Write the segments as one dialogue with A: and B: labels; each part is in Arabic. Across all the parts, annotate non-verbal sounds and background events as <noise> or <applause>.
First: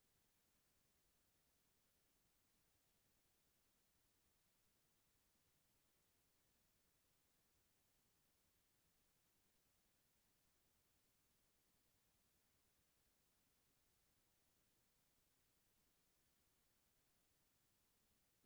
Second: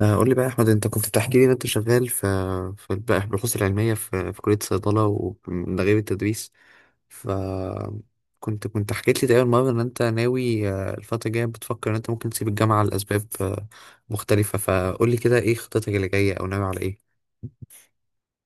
A: قول لي بقى يا احمد، انت كنت بتحكي لي ان انت شغال في في البحوث العلميه في كليه صيدله، ومن غير التدريس. ف كنت كنت حكيت لي تقريبا مره ان انت ناوي، الفتره الجايه بتفكر ان انت ممكن تسيب الجامعه لاسباب مختلفه. فقول لي كده، ايه خطتك اللي جايه او ناوي على ايه؟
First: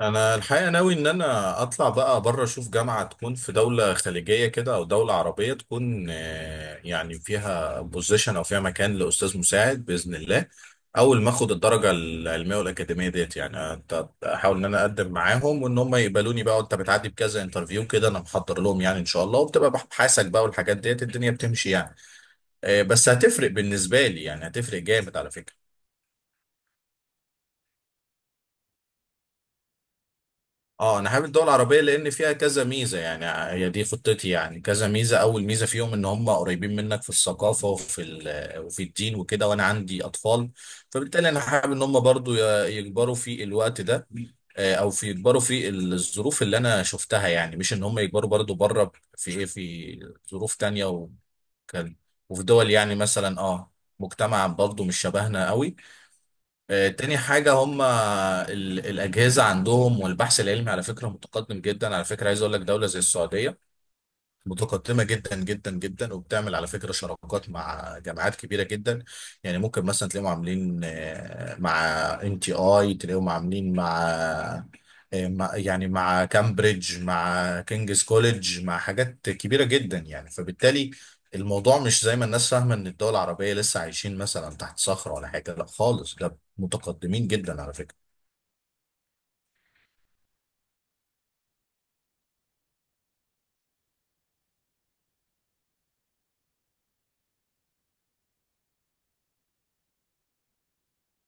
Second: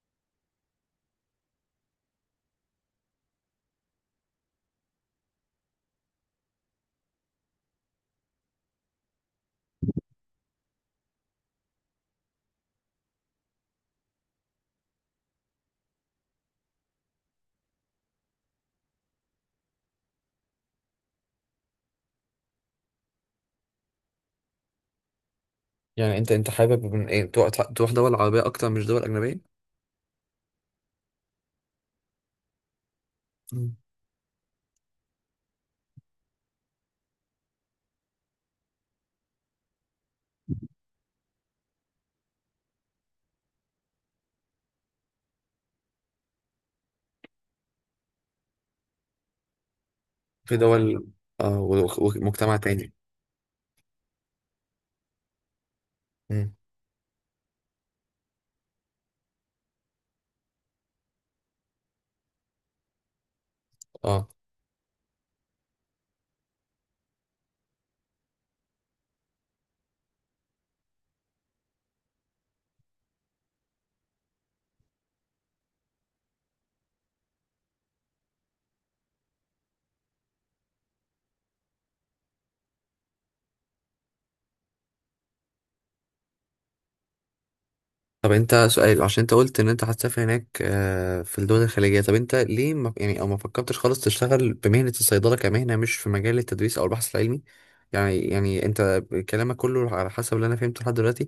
B: انا الحقيقه ناوي ان انا اطلع بقى بره اشوف جامعه تكون في دوله خليجيه كده او دوله عربيه تكون يعني فيها بوزيشن او فيها مكان لاستاذ مساعد باذن الله. اول ما اخد الدرجه العلميه والاكاديميه ديت يعني احاول ان انا اقدم معاهم وان هم يقبلوني بقى، وانت بتعدي بكذا انترفيو كده انا محضر لهم يعني ان شاء الله، وبتبقى بحثك بقى والحاجات ديت الدنيا بتمشي يعني. بس هتفرق بالنسبه لي يعني، هتفرق جامد على فكره.
A: يعني انت حابب من ايه تروح دول عربيه اكتر مش دول اجنبيه؟
B: اه انا حابب الدول العربيه لان فيها كذا ميزه يعني، هي
A: مم.
B: دي خطتي يعني. كذا ميزه، اول ميزه فيهم ان هم قريبين منك في الثقافه وفي الدين وكده، وانا عندي اطفال. فبالتالي انا حابب ان هم برضو يكبروا في الوقت ده، او في يكبروا في الظروف اللي انا شفتها، يعني مش ان هم يكبروا برضو بره في ايه، في ظروف
A: في
B: تانية،
A: دول،
B: وكان وفي
A: ومجتمع
B: دول
A: تاني.
B: يعني مثلا اه مجتمع برضو مش شبهنا قوي.
A: مم.
B: تاني حاجة هم الأجهزة عندهم والبحث العلمي على فكرة متقدم جدا. على فكرة عايز أقول لك، دولة زي السعودية
A: اه،
B: متقدمة جدا جدا جدا، وبتعمل على فكرة شراكات مع جامعات كبيرة جدا. يعني ممكن مثلا تلاقيهم عاملين مع ان تي اي، تلاقيهم عاملين مع يعني مع كامبريدج، مع كينجز كوليدج، مع حاجات كبيرة جدا يعني. فبالتالي الموضوع مش زي ما الناس فاهمة ان الدول العربية لسه عايشين مثلا تحت صخرة ولا حاجة. لا خالص، ده متقدمين جدا على فكرة.
A: طب انت سؤال، عشان انت قلت ان انت هتسافر هناك، في الدول الخليجية، طب انت ليه ما يعني او ما فكرتش خالص تشتغل بمهنة الصيدلة كمهنة، مش في مجال التدريس او البحث العلمي؟ يعني انت كلامك كله على حسب اللي انا فهمته لحد دلوقتي،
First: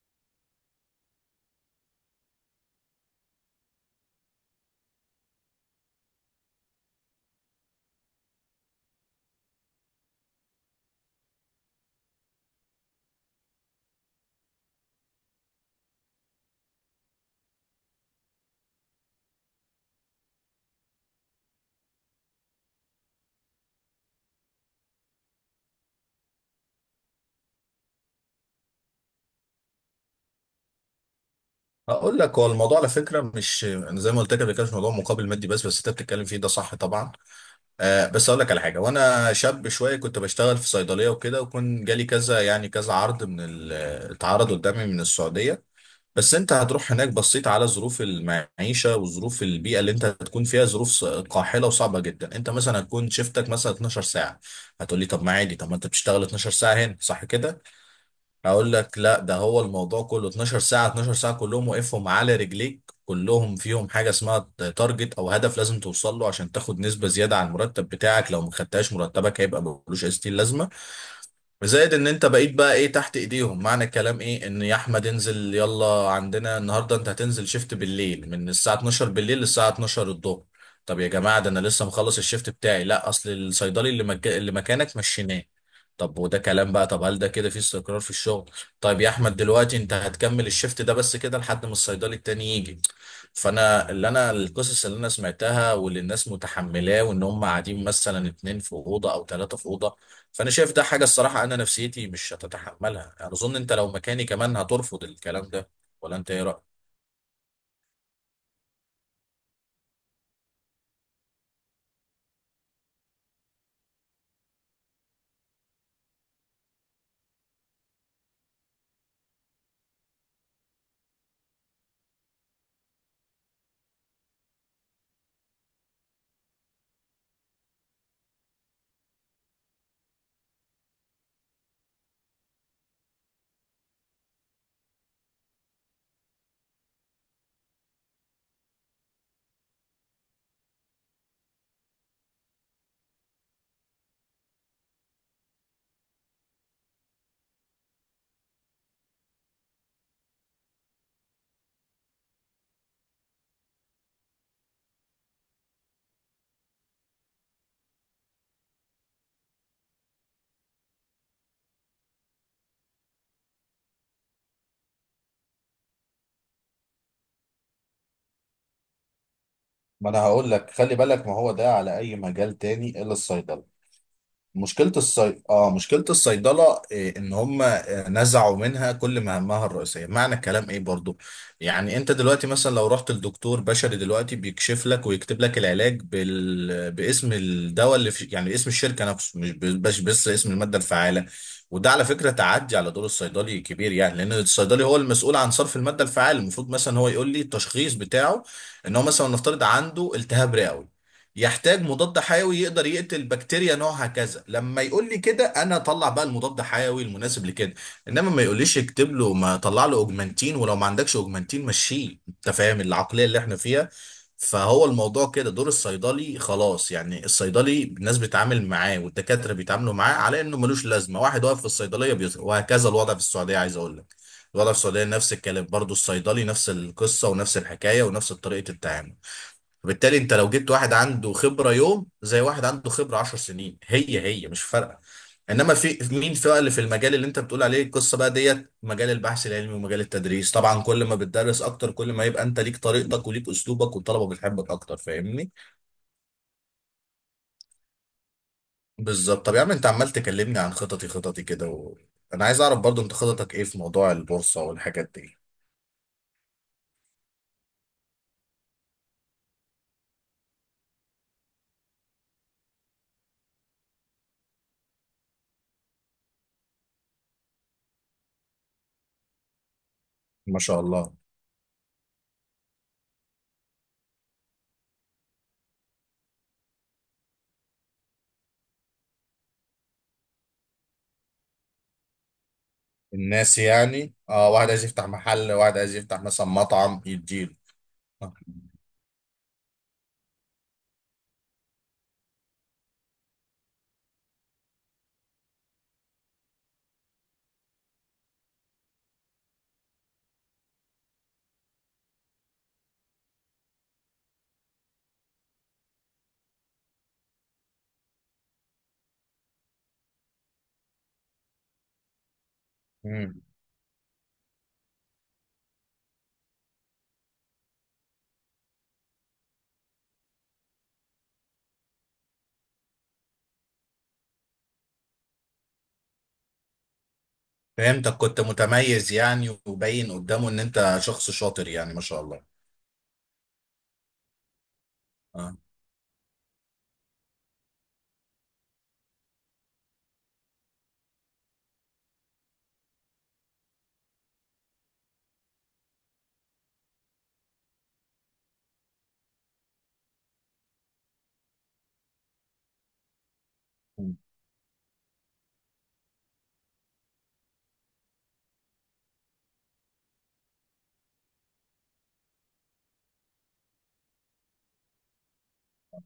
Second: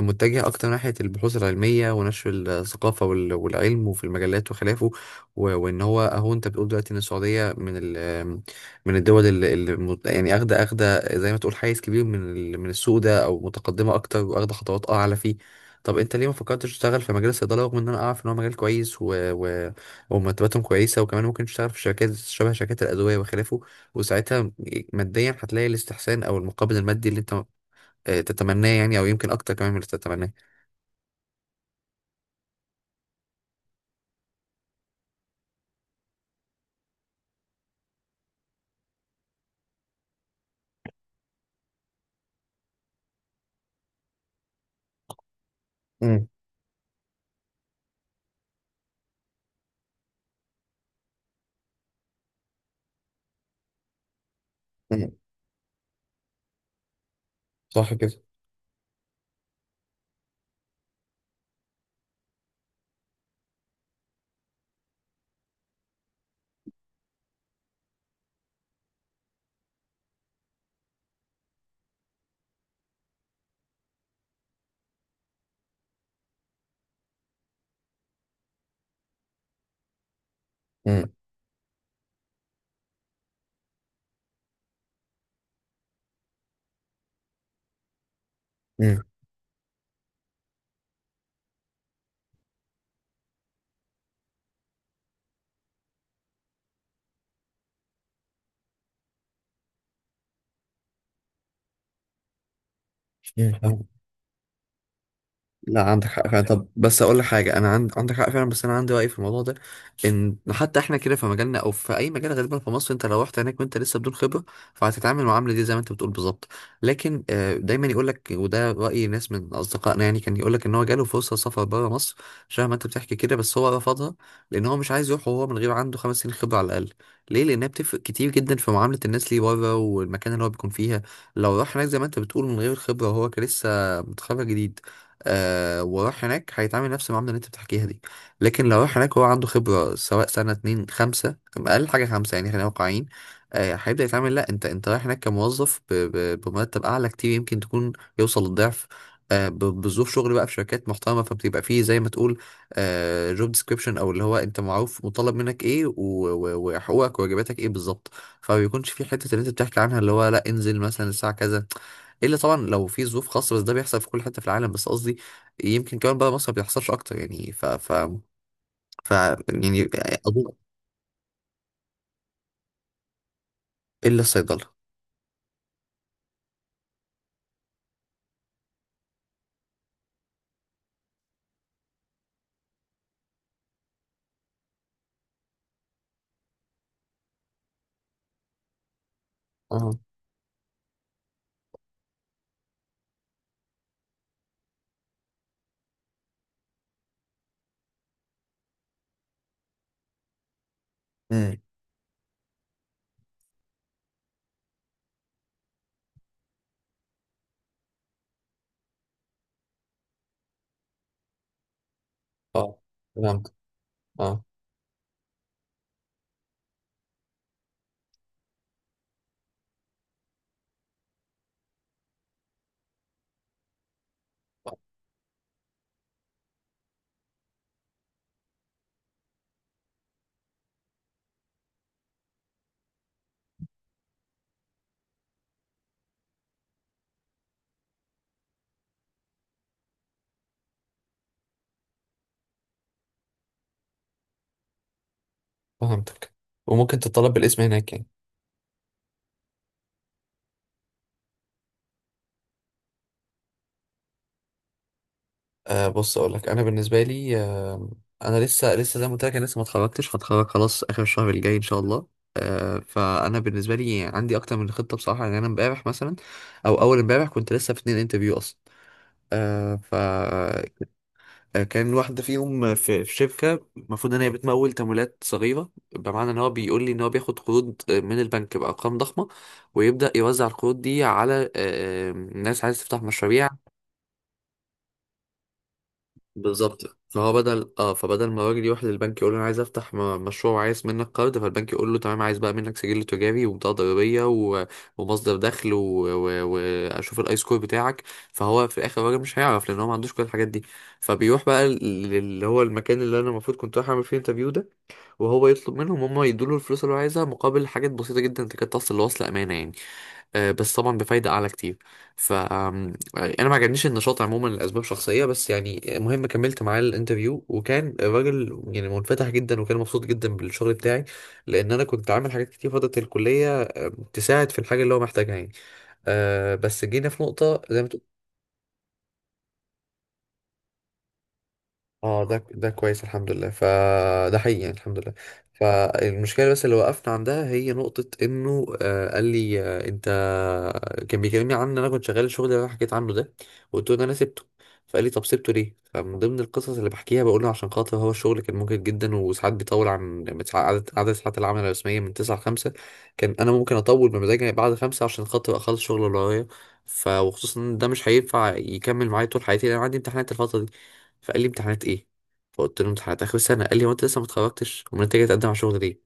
A: متجه اكتر ناحية البحوث العلمية ونشر الثقافة والعلم وفي المجلات وخلافه. وان هو اهو انت بتقول دلوقتي ان السعودية من الدول اللي يعني اخده زي ما تقول حيز كبير من السوق ده، او متقدمة اكتر واخده خطوات اعلى فيه. طب انت ليه ما فكرتش تشتغل في مجال الصيدله، رغم ان انا اعرف ان هو مجال كويس و... ومرتباتهم كويسه، وكمان ممكن تشتغل في شركات شبه شركات الادويه وخلافه، وساعتها ماديا هتلاقي الاستحسان او المقابل المادي اللي انت تتمناه يعني، او يمكن اكتر كمان من اللي تتمناه.
B: اقول لك، هو الموضوع على فكرة مش انا زي ما قلت لك قبل كده مش موضوع مقابل مادي بس انت بتتكلم فيه ده صح طبعا. آه بس اقول لك على حاجه، وانا شاب شويه كنت بشتغل في صيدليه وكده، وكان جالي كذا يعني كذا عرض اتعرض قدامي من السعوديه.
A: امم.
B: بس انت هتروح هناك، بصيت على ظروف المعيشه وظروف البيئه اللي انت هتكون فيها، ظروف قاحله وصعبه جدا. انت مثلا هتكون شيفتك مثلا 12 ساعه. هتقول لي
A: امم.
B: طب ما عادي، طب ما انت بتشتغل 12 ساعه هنا صح كده؟
A: صح كده.
B: اقول لك لا، ده هو الموضوع كله 12 ساعة، 12 ساعة كلهم واقفهم على رجليك، كلهم فيهم حاجة اسمها تارجت او هدف لازم توصل له عشان تاخد نسبة زيادة على المرتب بتاعك، لو ما خدتهاش مرتبك هيبقى ملوش اي ستين لازمة. وزائد ان انت بقيت بقى ايه، تحت ايديهم. معنى الكلام ايه؟ ان يا احمد انزل، يلا عندنا النهارده انت هتنزل شيفت بالليل من الساعه 12 بالليل للساعه 12 الظهر. طب يا
A: امم.
B: جماعه ده انا لسه مخلص الشيفت بتاعي. لا اصل الصيدلي اللي مكانك مشيناه. طب وده كلام بقى؟ طب هل ده كده في استقرار في الشغل؟ طيب يا احمد دلوقتي انت هتكمل الشيفت ده بس كده لحد ما الصيدلي التاني يجي. فانا اللي انا القصص اللي انا سمعتها واللي الناس متحملاه، وان هم قاعدين مثلا اتنين في اوضه او ثلاثه في اوضه. فانا شايف ده حاجه، الصراحه انا نفسيتي مش هتتحملها يعني، اظن انت
A: امم.
B: لو مكاني كمان هترفض الكلام ده.
A: لا، عندك
B: ولا
A: حق
B: انت
A: فعلا.
B: ايه
A: طب
B: رايك؟
A: بس اقول لك حاجه، انا عندك حق فعلا، بس انا عندي راي في الموضوع ده. ان حتى احنا كده في مجالنا او في اي مجال غالبا في مصر، انت لو رحت هناك وانت لسه بدون خبره، فهتتعامل المعامله دي زي ما انت بتقول بالظبط. لكن دايما يقول لك، وده راي ناس من اصدقائنا، يعني كان يقول لك ان هو جاله فرصه سفر بره مصر شبه ما انت بتحكي كده، بس هو رفضها، لان هو مش عايز يروح وهو من غير عنده 5 سنين خبره على الاقل. ليه؟ لانها بتفرق كتير جدا في معامله الناس ليه بره، والمكان اللي هو بيكون فيها. لو راح هناك زي ما انت بتقول من غير الخبره، وهو كان لسه متخرج جديد، وراح هناك، هيتعامل نفس المعاملة اللي انت بتحكيها دي. لكن لو راح هناك هو عنده خبرة، سواء سنة اتنين خمسة، أقل حاجة خمسة يعني، خلينا واقعيين. هيبدأ يتعامل، لا، انت رايح هناك كموظف بمرتب أعلى كتير، يمكن تكون يوصل للضعف. بظروف شغل بقى في شركات محترمة، فبتبقى فيه زي ما تقول جوب ديسكريبشن، أو اللي هو انت معروف مطالب منك ايه وحقوقك وواجباتك ايه بالظبط. فما بيكونش في حتة اللي انت بتحكي عنها، اللي هو لا انزل مثلا الساعة كذا، الا طبعا لو في ظروف خاصه، بس ده بيحصل في كل حته في العالم. بس قصدي يمكن كمان بره مصر ما بيحصلش اكتر يعني. ف ف ف يعني
B: ما انا
A: اظن،
B: هقول لك خلي بالك، ما هو ده على اي مجال تاني الا الصيدله.
A: الا الصيدله.
B: اه مشكلة الصيدلة إيه؟ ان هم نزعوا منها كل مهامها الرئيسية. معنى الكلام ايه برضو؟ يعني انت دلوقتي مثلا لو رحت لدكتور بشري دلوقتي بيكشف لك ويكتب لك العلاج باسم الدواء يعني اسم الشركة نفسه، مش ب-
A: اه.
B: بس بس اسم المادة الفعالة. وده على فكرة تعدي على دور الصيدلي كبير يعني، لان الصيدلي هو المسؤول عن صرف المادة الفعالة. المفروض مثلا هو يقول لي التشخيص بتاعه، ان هو مثلا نفترض عنده التهاب رئوي،
A: امم.
B: يحتاج مضاد حيوي يقدر يقتل بكتيريا نوعها كذا. لما يقول لي كده انا اطلع بقى المضاد حيوي المناسب لكده. انما ما يقوليش اكتب له، ما طلع له اوجمانتين، ولو ما عندكش اوجمانتين مشيه. انت
A: اه،
B: فاهم العقليه اللي
A: فهمت.
B: احنا فيها؟
A: اه،
B: فهو الموضوع كده دور الصيدلي خلاص يعني، الصيدلي الناس بتتعامل معاه والدكاتره بيتعاملوا معاه على انه ملوش لازمه، واحد واقف في الصيدليه وهكذا. الوضع في السعوديه عايز اقول لك، الوضع في السعوديه نفس الكلام برضو، الصيدلي نفس القصه ونفس الحكايه ونفس طريقه التعامل. فبالتالي انت لو جبت واحد عنده خبرة يوم زي واحد عنده خبرة 10 سنين، هي هي، مش فارقة. انما في مين في بقى اللي في المجال اللي انت بتقول عليه القصة بقى ديت، مجال البحث العلمي ومجال التدريس، طبعا كل ما بتدرس اكتر كل ما يبقى انت ليك طريقتك وليك اسلوبك والطلبة بتحبك اكتر، فاهمني؟
A: فهمتك. وممكن تطلب بالاسم هناك يعني.
B: بالظبط. طب يا عم انت عمال تكلمني عن خططي، خططي كده و... انا عايز اعرف برضو انت خططك ايه في موضوع البورصة والحاجات دي.
A: بص اقول لك، انا بالنسبه لي، انا لسه زي ما قلت لك، انا لسه ما اتخرجتش، هتخرج خلاص اخر الشهر الجاي ان شاء الله. فانا بالنسبه لي عندي اكتر من خطه بصراحه، يعني انا امبارح مثلا، او اول امبارح، كنت لسه في 2 انترفيو اصلا. آه ف
B: ما شاء الله.
A: آه، كان واحدة فيهم في شركة، المفروض إن هي بتمول تمويلات صغيرة. بمعنى إن هو بيقول لي إن هو بياخد قروض من البنك بأرقام ضخمة، ويبدأ يوزع القروض دي على ناس عايزة تفتح مشاريع.
B: الناس يعني اه، واحد عايز يفتح محل، واحد عايز يفتح مثلا
A: بالظبط،
B: مطعم
A: فهو
B: يديله.
A: بدل اه فبدل ما الراجل يروح للبنك يقول له، انا عايز افتح مشروع وعايز منك قرض، فالبنك يقول له تمام، عايز بقى منك سجل تجاري وبطاقه ضريبيه ومصدر دخل واشوف الاي سكور بتاعك. فهو في الاخر الراجل مش هيعرف، لان هو ما عندوش كل الحاجات دي، فبيروح بقى اللي هو المكان اللي انا المفروض كنت رايح اعمل فيه انترفيو ده. وهو يطلب منهم هم يدوله الفلوس اللي هو عايزها مقابل حاجات بسيطة جدا تكاد تصل لوصل أمانة يعني، بس طبعا بفايدة أعلى كتير. فأنا ما عجبنيش النشاط عموما لأسباب شخصية بس، يعني المهم كملت معاه الانترفيو، وكان الراجل يعني منفتح جدا وكان مبسوط جدا بالشغل بتاعي، لأن أنا كنت عامل حاجات كتير فترة الكلية، تساعد في الحاجة اللي هو محتاجها يعني. بس جينا في نقطة زي ما تقول.
B: فهمتك، كنت متميز يعني وباين قدامه ان انت شخص شاطر يعني، ما شاء
A: اه،
B: الله.
A: ده كويس الحمد لله، فده حقيقي يعني الحمد لله.
B: آه.
A: فالمشكله بس اللي وقفنا عندها هي نقطه انه، قال لي انت. كان بيكلمني عن ان انا كنت شغال الشغل اللي انا حكيت عنه ده، وقلت له ان انا سبته. فقال لي طب سبته ليه؟ فمن ضمن القصص اللي بحكيها بقول له، عشان خاطر هو الشغل كان ممكن جدا وساعات بيطول عن عدد ساعات العمل الرسميه من 9 ل 5، كان انا ممكن اطول بمزاجي بعد 5 عشان خاطر اخلص الشغل اللي ورايا. وخصوصا ان ده مش هينفع يكمل معايا طول حياتي، لان أنا عندي امتحانات الفتره دي. فقال لي امتحانات ايه؟ فقلت له امتحانات اخر السنه. قال لي هو انت لسه ما اتخرجتش؟ امال انت جاي تقدم على شغل ليه؟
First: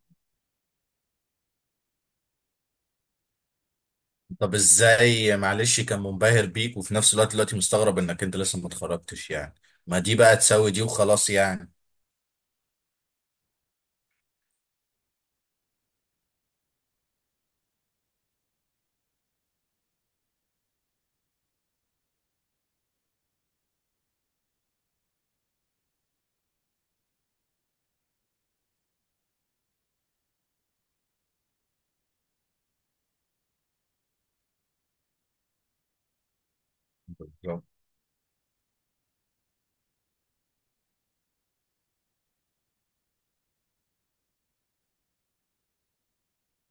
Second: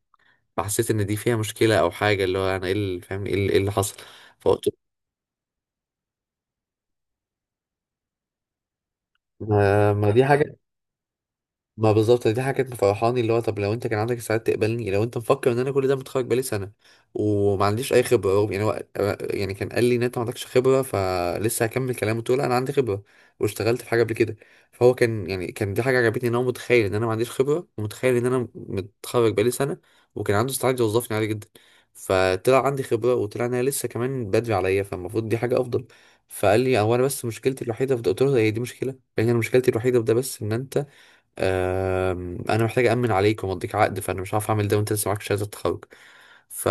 A: فحسيت ان دي فيها مشكله او حاجه، اللي هو انا ايه اللي فاهم، ايه اللي إيه اللي حصل.
B: طب
A: فقلت له
B: ازاي؟ معلش كان منبهر بيك وفي نفس الوقت دلوقتي مستغرب انك انت لسه ما اتخرجتش يعني؟
A: ما
B: ما
A: ما
B: دي
A: دي
B: بقى
A: حاجه.
B: تساوي دي وخلاص يعني.
A: ما بالظبط، دي حاجة كانت مفرحاني، اللي هو طب لو انت كان عندك استعداد تقبلني، لو انت مفكر ان انا كل ده متخرج بقالي سنة وما عنديش اي خبرة، يعني هو يعني كان قال لي ان انت ما عندكش خبرة، فلسه هكمل كلامه تقول انا عندي خبرة واشتغلت في حاجة قبل كده. فهو كان يعني كان دي حاجة عجبتني، ان هو متخيل ان انا ما عنديش خبرة ومتخيل ان انا متخرج بقالي سنة، وكان عنده استعداد يوظفني عادي جدا، فطلع عندي خبرة وطلع ان انا لسه كمان بدري عليا، فالمفروض دي حاجة افضل. فقال لي هو، انا بس مشكلتي
B: بالظبط.
A: الوحيدة في ده. قلت له هي دي مشكلة يعني، انا مشكلتي الوحيدة في ده بس ان انت، انا محتاج امن عليك ومضيك عقد، فانا مش عارف اعمل ده وانت لسه معاك شهاده التخرج. ف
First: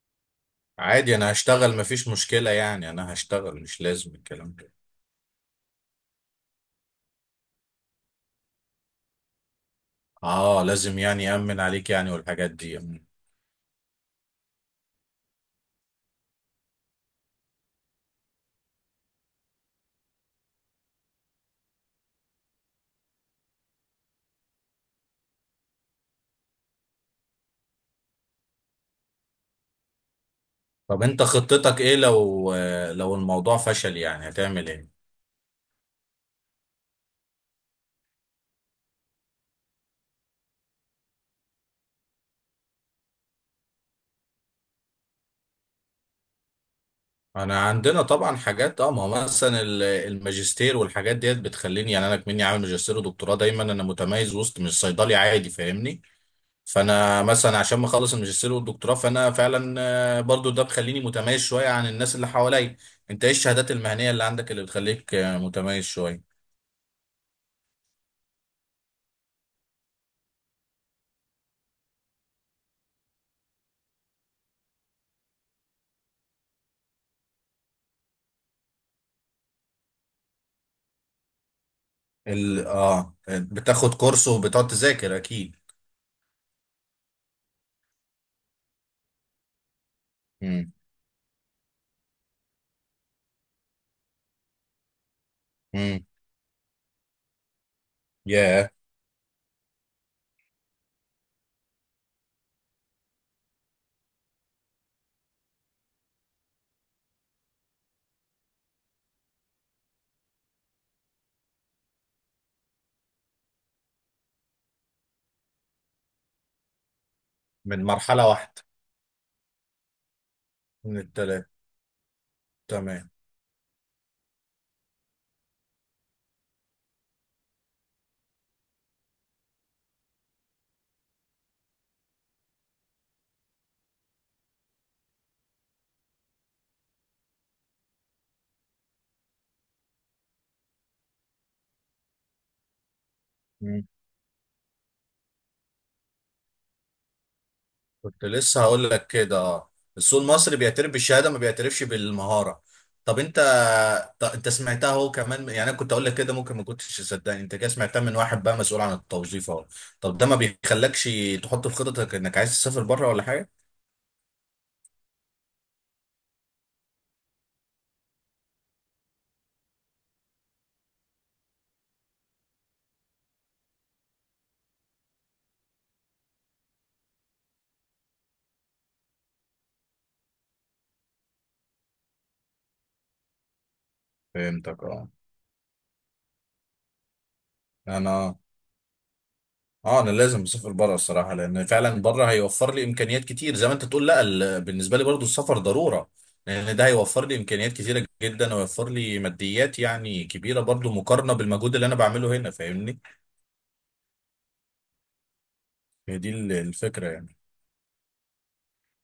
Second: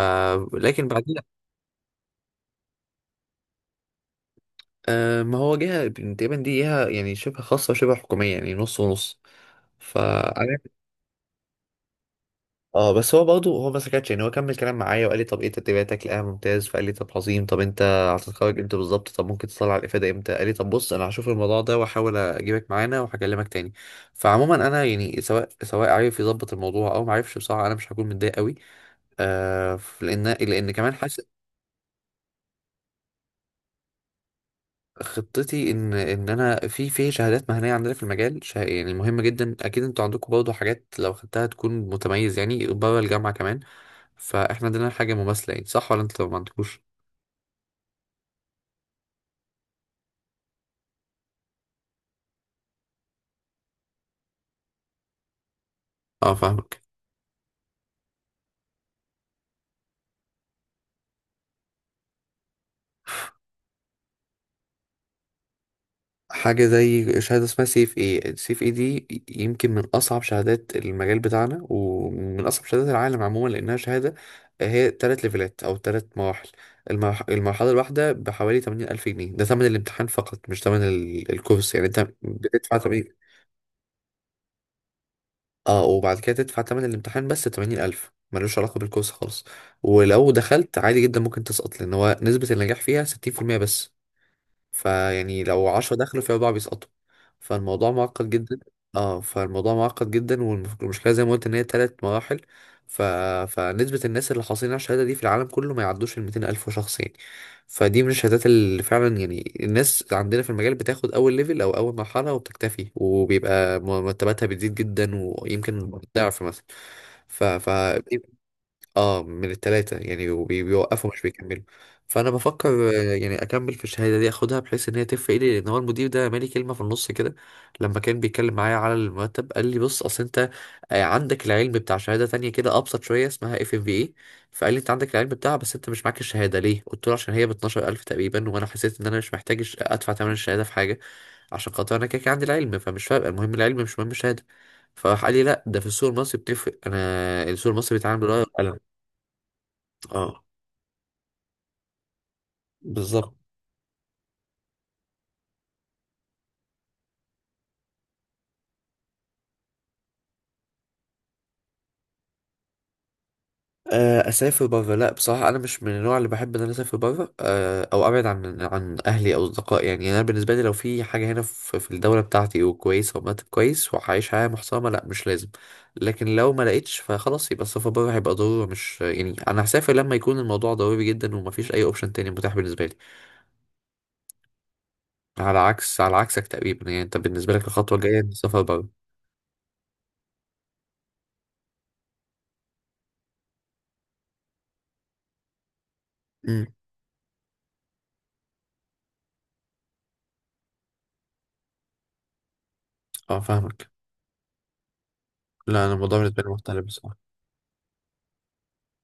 A: لكن بعدين،
B: عادي انا هشتغل، ما فيش مشكلة يعني، انا هشتغل مش لازم الكلام ده.
A: ما هو جهه، تقريبا دي جهه يعني شبه خاصه وشبه حكوميه يعني نص ونص. ف
B: اه لازم يعني يأمن عليك يعني والحاجات دي.
A: اه بس هو برضه، ما سكتش، يعني هو كمل كلام معايا وقال لي طب ايه تدريباتك، لقاها ممتاز. فقال لي طب عظيم، طب انت هتتخرج امتى بالظبط؟ طب ممكن تطلع على الافاده امتى؟ قال لي طب بص، انا هشوف الموضوع ده واحاول اجيبك معانا وهكلمك تاني. فعموما انا يعني، سواء عارف يظبط الموضوع او ما عرفش، بصراحه انا مش هكون متضايق قوي. لان كمان
B: طب انت
A: حاسس.
B: خطتك ايه لو، لو الموضوع فشل يعني هتعمل ايه؟
A: خطتي ان انا في شهادات مهنيه عندنا في المجال يعني مهمه جدا. اكيد انتوا عندكم برضه حاجات لو خدتها تكون متميز يعني بره الجامعه كمان. فاحنا عندنا حاجه مماثله يعني، صح ولا انتوا ما عندكوش؟
B: انا عندنا طبعا حاجات اه، ما هو مثلا الماجستير والحاجات ديت بتخليني يعني، انا كمني عامل ماجستير ودكتوراه دايما انا متميز وسط، مش صيدلي عادي فاهمني.
A: اه، فاهم.
B: فانا مثلا عشان ما اخلص الماجستير والدكتوراه فانا فعلا برضو ده بخليني متميز شويه عن الناس اللي حواليا. انت ايه الشهادات المهنيه اللي عندك اللي بتخليك متميز شويه؟
A: حاجة زي شهادة اسمها سي اف اي دي، يمكن من أصعب شهادات المجال بتاعنا ومن أصعب شهادات العالم عموما، لأنها شهادة هي 3 ليفلات أو 3 مراحل. المرحلة الواحدة بحوالي 80,000 ألف جنيه، ده ثمن الامتحان فقط مش ثمن الكورس، يعني أنت
B: ال
A: بتدفع تمانين.
B: اه بتاخد كورس وبتقعد تذاكر اكيد.
A: اه، وبعد كده تدفع ثمن الامتحان بس، 80,000 ألف ملوش علاقة بالكورس خالص. ولو
B: امم.
A: دخلت عادي جدا ممكن تسقط، لأن هو نسبة النجاح فيها 60% بس. فيعني لو 10
B: امم.
A: دخلوا، في أربعة بيسقطوا. فالموضوع معقد جدا.
B: ياه.
A: اه، فالموضوع معقد جدا، والمشكلة زي ما قلت إن هي 3 مراحل. ف... فنسبة الناس اللي حاصلين على الشهادة دي في العالم كله ما يعدوش 200,000 شخص يعني. فدي من الشهادات اللي فعلا يعني الناس عندنا في المجال بتاخد أول ليفل أو أول مرحلة وبتكتفي، وبيبقى مرتباتها بتزيد جدا ويمكن ضعف مثلا. ف... ف
B: من مرحله واحده.
A: اه، من التلاتة يعني،
B: من
A: بيوقفوا مش
B: التلاته.
A: بيكملوا. فانا بفكر
B: تمام.
A: يعني اكمل في الشهاده دي، اخدها بحيث ان هي تفرق لي، لان هو المدير ده مالي كلمه في النص كده. لما كان بيتكلم معايا على المرتب قال لي بص اصل انت، عندك العلم بتاع شهاده تانية كده ابسط شويه اسمها اف ام في اي. فقال لي انت عندك العلم بتاعها بس انت مش معاك الشهاده، ليه؟ قلت له عشان هي ب 12,000 تقريبا، وانا حسيت ان انا مش محتاج ادفع ثمن الشهاده في حاجه، عشان خاطر انا كده كده عندي العلم، فمش فارقه، المهم العلم مش مهم الشهاده. فراح قال لي لا، ده في السوق المصري بتفرق. انا السوق المصري بيتعامل
B: كنت
A: بالورقه
B: لسه
A: والقلم.
B: هقول لك كده اه. السوق
A: اه،
B: المصري بيعترف بالشهاده ما بيعترفش بالمهاره. طب
A: بالظبط.
B: انت، انت سمعتها هو كمان يعني، انا كنت اقول لك كده ممكن ما كنتش تصدقني، انت كده سمعتها من واحد بقى مسؤول عن التوظيف اهو. طب ده ما بيخلكش تحط في خططك انك عايز تسافر بره ولا حاجه؟
A: اسافر بره، لا بصراحه انا مش من النوع اللي بحب ان انا اسافر بره، او ابعد عن اهلي او اصدقائي، يعني انا بالنسبه لي لو في حاجه هنا في الدوله بتاعتي وكويسه، ومرتب كويس وعايش حياه محترمه، لا مش لازم. لكن لو ما لقيتش فخلاص، يبقى السفر بره هيبقى ضروره، مش يعني انا هسافر لما يكون الموضوع ضروري جدا ومفيش اي اوبشن تاني متاح بالنسبه لي،
B: فهمتك اه.
A: على عكسك تقريبا يعني. انت بالنسبه لك الخطوه الجايه
B: انا،
A: السفر بره.
B: اه انا لازم اسافر بره الصراحه، لان فعلا بره هيوفر لي امكانيات كتير. زي ما انت تقول لا، بالنسبه لي برضو السفر ضروره،
A: امم.
B: لان ده هيوفر لي امكانيات كتيره جدا ويوفر لي ماديات يعني كبيره برضو مقارنه بالمجهود اللي انا بعمله هنا، فاهمني؟
A: اه، فاهمك. لا، انا الموضوع
B: هي دي
A: بالنسبه لي مختلف
B: الفكره
A: بصراحه.
B: يعني.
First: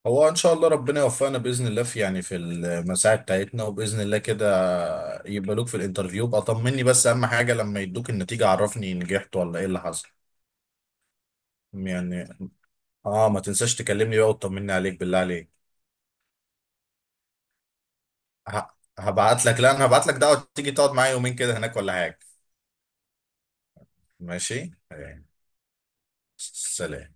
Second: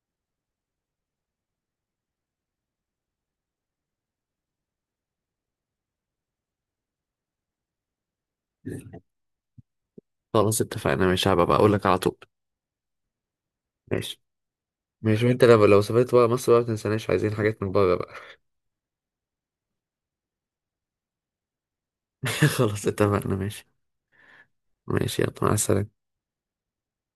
B: هو ان شاء الله ربنا يوفقنا باذن الله في يعني في المساعي بتاعتنا، وباذن الله كده يقبلوك في الانترفيو بقى. طمني بس، اهم حاجه لما يدوك النتيجه عرفني نجحت ولا ايه اللي حصل
A: خلاص، اتفقنا، ماشي. هبقى بقى اقول لك على طول.
B: يعني. اه ما تنساش تكلمني
A: ماشي.
B: بقى وتطمني عليك بالله
A: ماشي. وانت
B: عليك.
A: لو سافرت بقى، مصر بقى ما تنساناش، عايزين حاجات من بره بقى.
B: ه- هبعت لك، لا انا هبعت لك دعوة تيجي تقعد معايا يومين كده هناك ولا حاجة.
A: <laughs> خلاص، اتفقنا، ماشي.
B: ماشي
A: ماشي،
B: يعني.
A: يلا مع السلامة.
B: سلام.